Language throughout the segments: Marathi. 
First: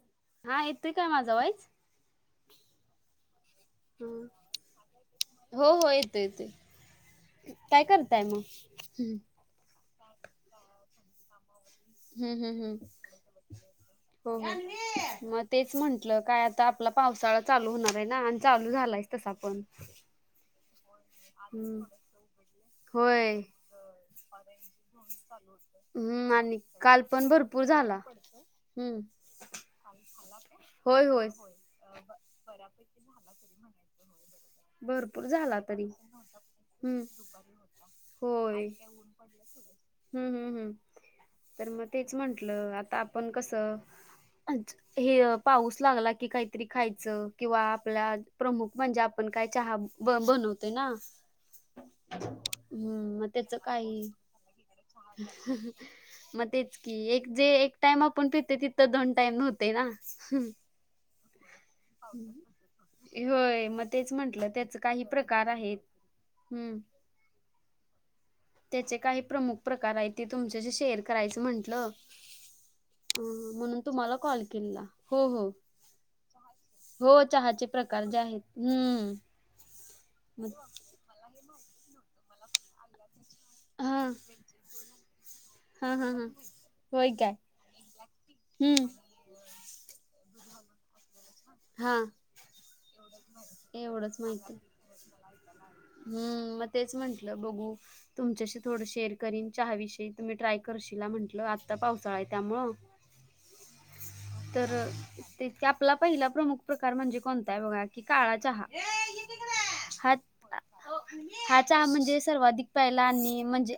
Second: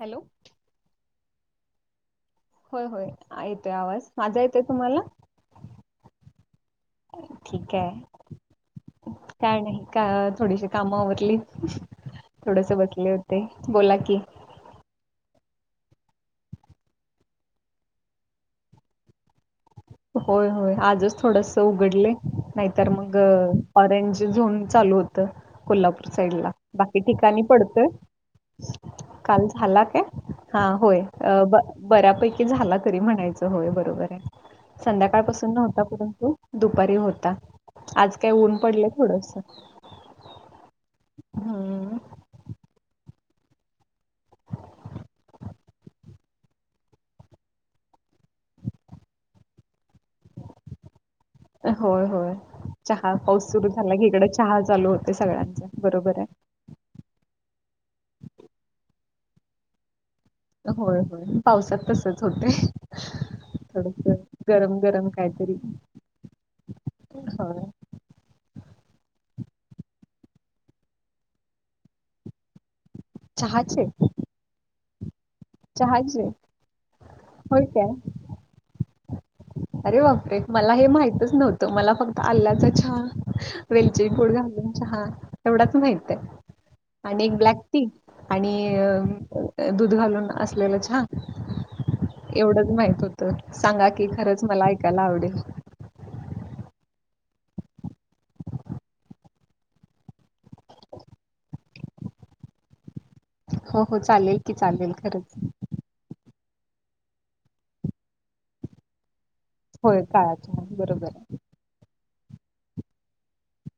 हॅलो हा येतंय काय माझं वाईज होय होय येतोय आवाज माझा हो येतोय तुम्हाला हो येतोय येतोय. ठीक काय करताय मग? आहे हम्म काय नाही का थोडीशी काम आवरली. हम्म हम्म थोडस बसले होते हम्म बोला की हो म तेच म्हंटलं काय आता आपला पावसाळा चालू होणार आहे ना आणि चालू झालायस तसा पण होय होय आजस्. थोडस हम्म. उघडले नाहीतर मग होय ऑरेंज झोन चालू होतं कोल्हापूर हम्म झाला आणि बाकी काल पण ठिकाणी भरपूर पडतोय झाला हम्म. काल झाला काय? हा होय बऱ्यापैकी झाला तरी म्हणायचं होय बरोबर आहे. भरपूर संध्याकाळपासून झाला तरी नव्हता. दुपारी हम्म होता आज काय ऊन होय. पडलं थोडसं. हम्म हम्म हम् तर मग तेच म्हटलं आता आपण कसं. हे पाऊस लागला की काहीतरी खायचं किंवा आपल्या प्रमुख म्हणजे आपण काही चहा बनवतो ना. होय होय चहा हम्म मग पाऊस त्याच सुरू झाला की काही इकडे चहा चालू होतोय सगळ्यांचा बरोबर आहे. मग तेच की एक जे एक टाईम आपण पितोय तिथं आपण दोन टाईम व्होतोय ना. होय होय पावसात तसचं होतंय थोडसं गरम गरम काय? गार आहेत. होय त्याचे काही प्रमुख प्रकार आहे ते तुमच्याशी शेअर करायचं म्हंटलं. अ म्हणून चहाचे तुम्हाला कॉल केलेला हो हो चहाचे हो होय चहाचे काय प्रकार जे आहेत हम्म. अरे बापरे मला मग- हे माहितच नव्हतं मला फक्त आल्ल्याचा चहा वेलची हा पूड घालून चहा. येवढाच हा माहित हा आहे. हा होय आणि काय एक ब्लॅक टी हम्म आणि- दूध घालून असलेलं चहा. हा. एवढंच माहित होतं. सांगा की एवढंच खरंच- माहिती मला ऐकायला आवडेल. हम्म- मग तेच म्हंटलं बघू, तुमच्याशी थोडं शेअर करीन चहाविषयी, तुम्ही ट्राय करा- काशीला म्हंटलं आत्ता पावसाळा आहे त्यामुळं- हो हो चालेल की तर चालेल खरंच -आपला पहिला प्रमुख- प्रकार म्हणजे कोणता आहे? बघा की काळा चहा- होय हा काळा चहा. हा चहा- म्हणजे सर्वाधिक प्यायला आणि म्हणजे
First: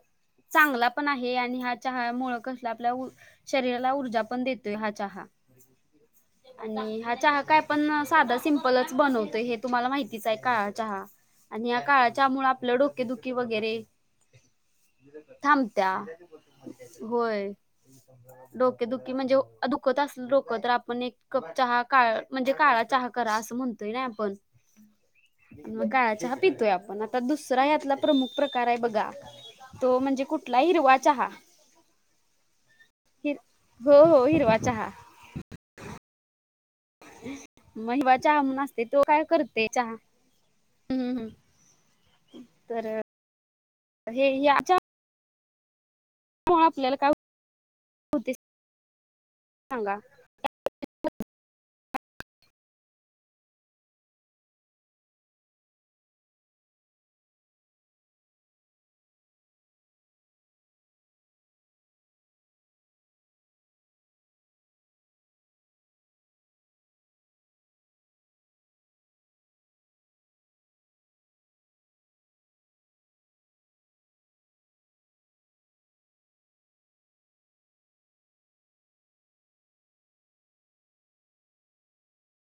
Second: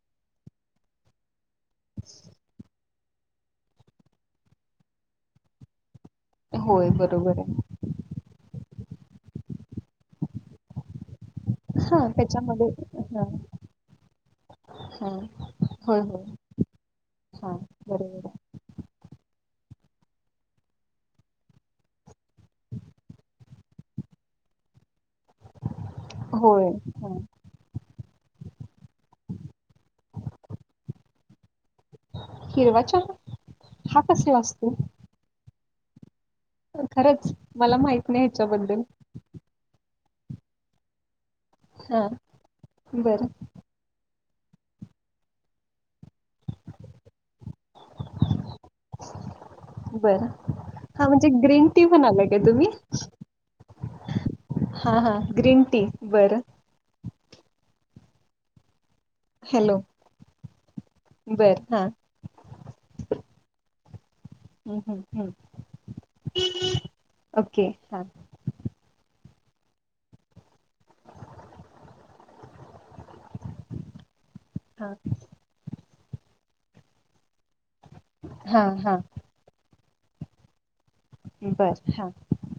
चांगला पण आहे आणि हा चहा मुळं कसला आपल्या- शरीराला ऊर्जा पण देतोय हा चहा. आहे होय आणि हा बरोबर चहा काय आहे पण साधा सिम्पलच बनवतोय, हे तुम्हाला माहितीच आहे काळा चहा. आणि या हा काळा चहा मुळं त्याच्यामध्ये आपलं हा डोकेदुखी वगैरे- हा थांबता. होय होय होय, हा बरोबर डोके दुखी म्हणजे- दुखत असल डोक तर आपण एक कप चहा काळ म्हणजे काळा चहा करा असं म्हणतो- म्हणतोय ना आपण? म काळा- चहा आहे होय पितोय आपण. हा आता दुसरा यातला प्रमुख प्रकार आहे बघा- तो म्हणजे कुठला हिरवा चहा. हिरवा चहा? हिर हा हो हो कसला हिरवा असतो? चहा. खरंच मला माहित हिरवा नाही चहा म्हणून ह्याच्याबद्दल असतोय, तो काय करतोय चहा? हम्मम. हा- बरं- हे, याच्या- मुळं आपल्याला काय होते? सांगा बरं. हा म्हणजे ग्रीन टी म्हणालाय काय तुम्ही? हा हा ग्रीन टी. बरं. हॅलो. बर- हा हम्म हम्म हम्म. ओके. हां. हा. हा. हा. बर हा.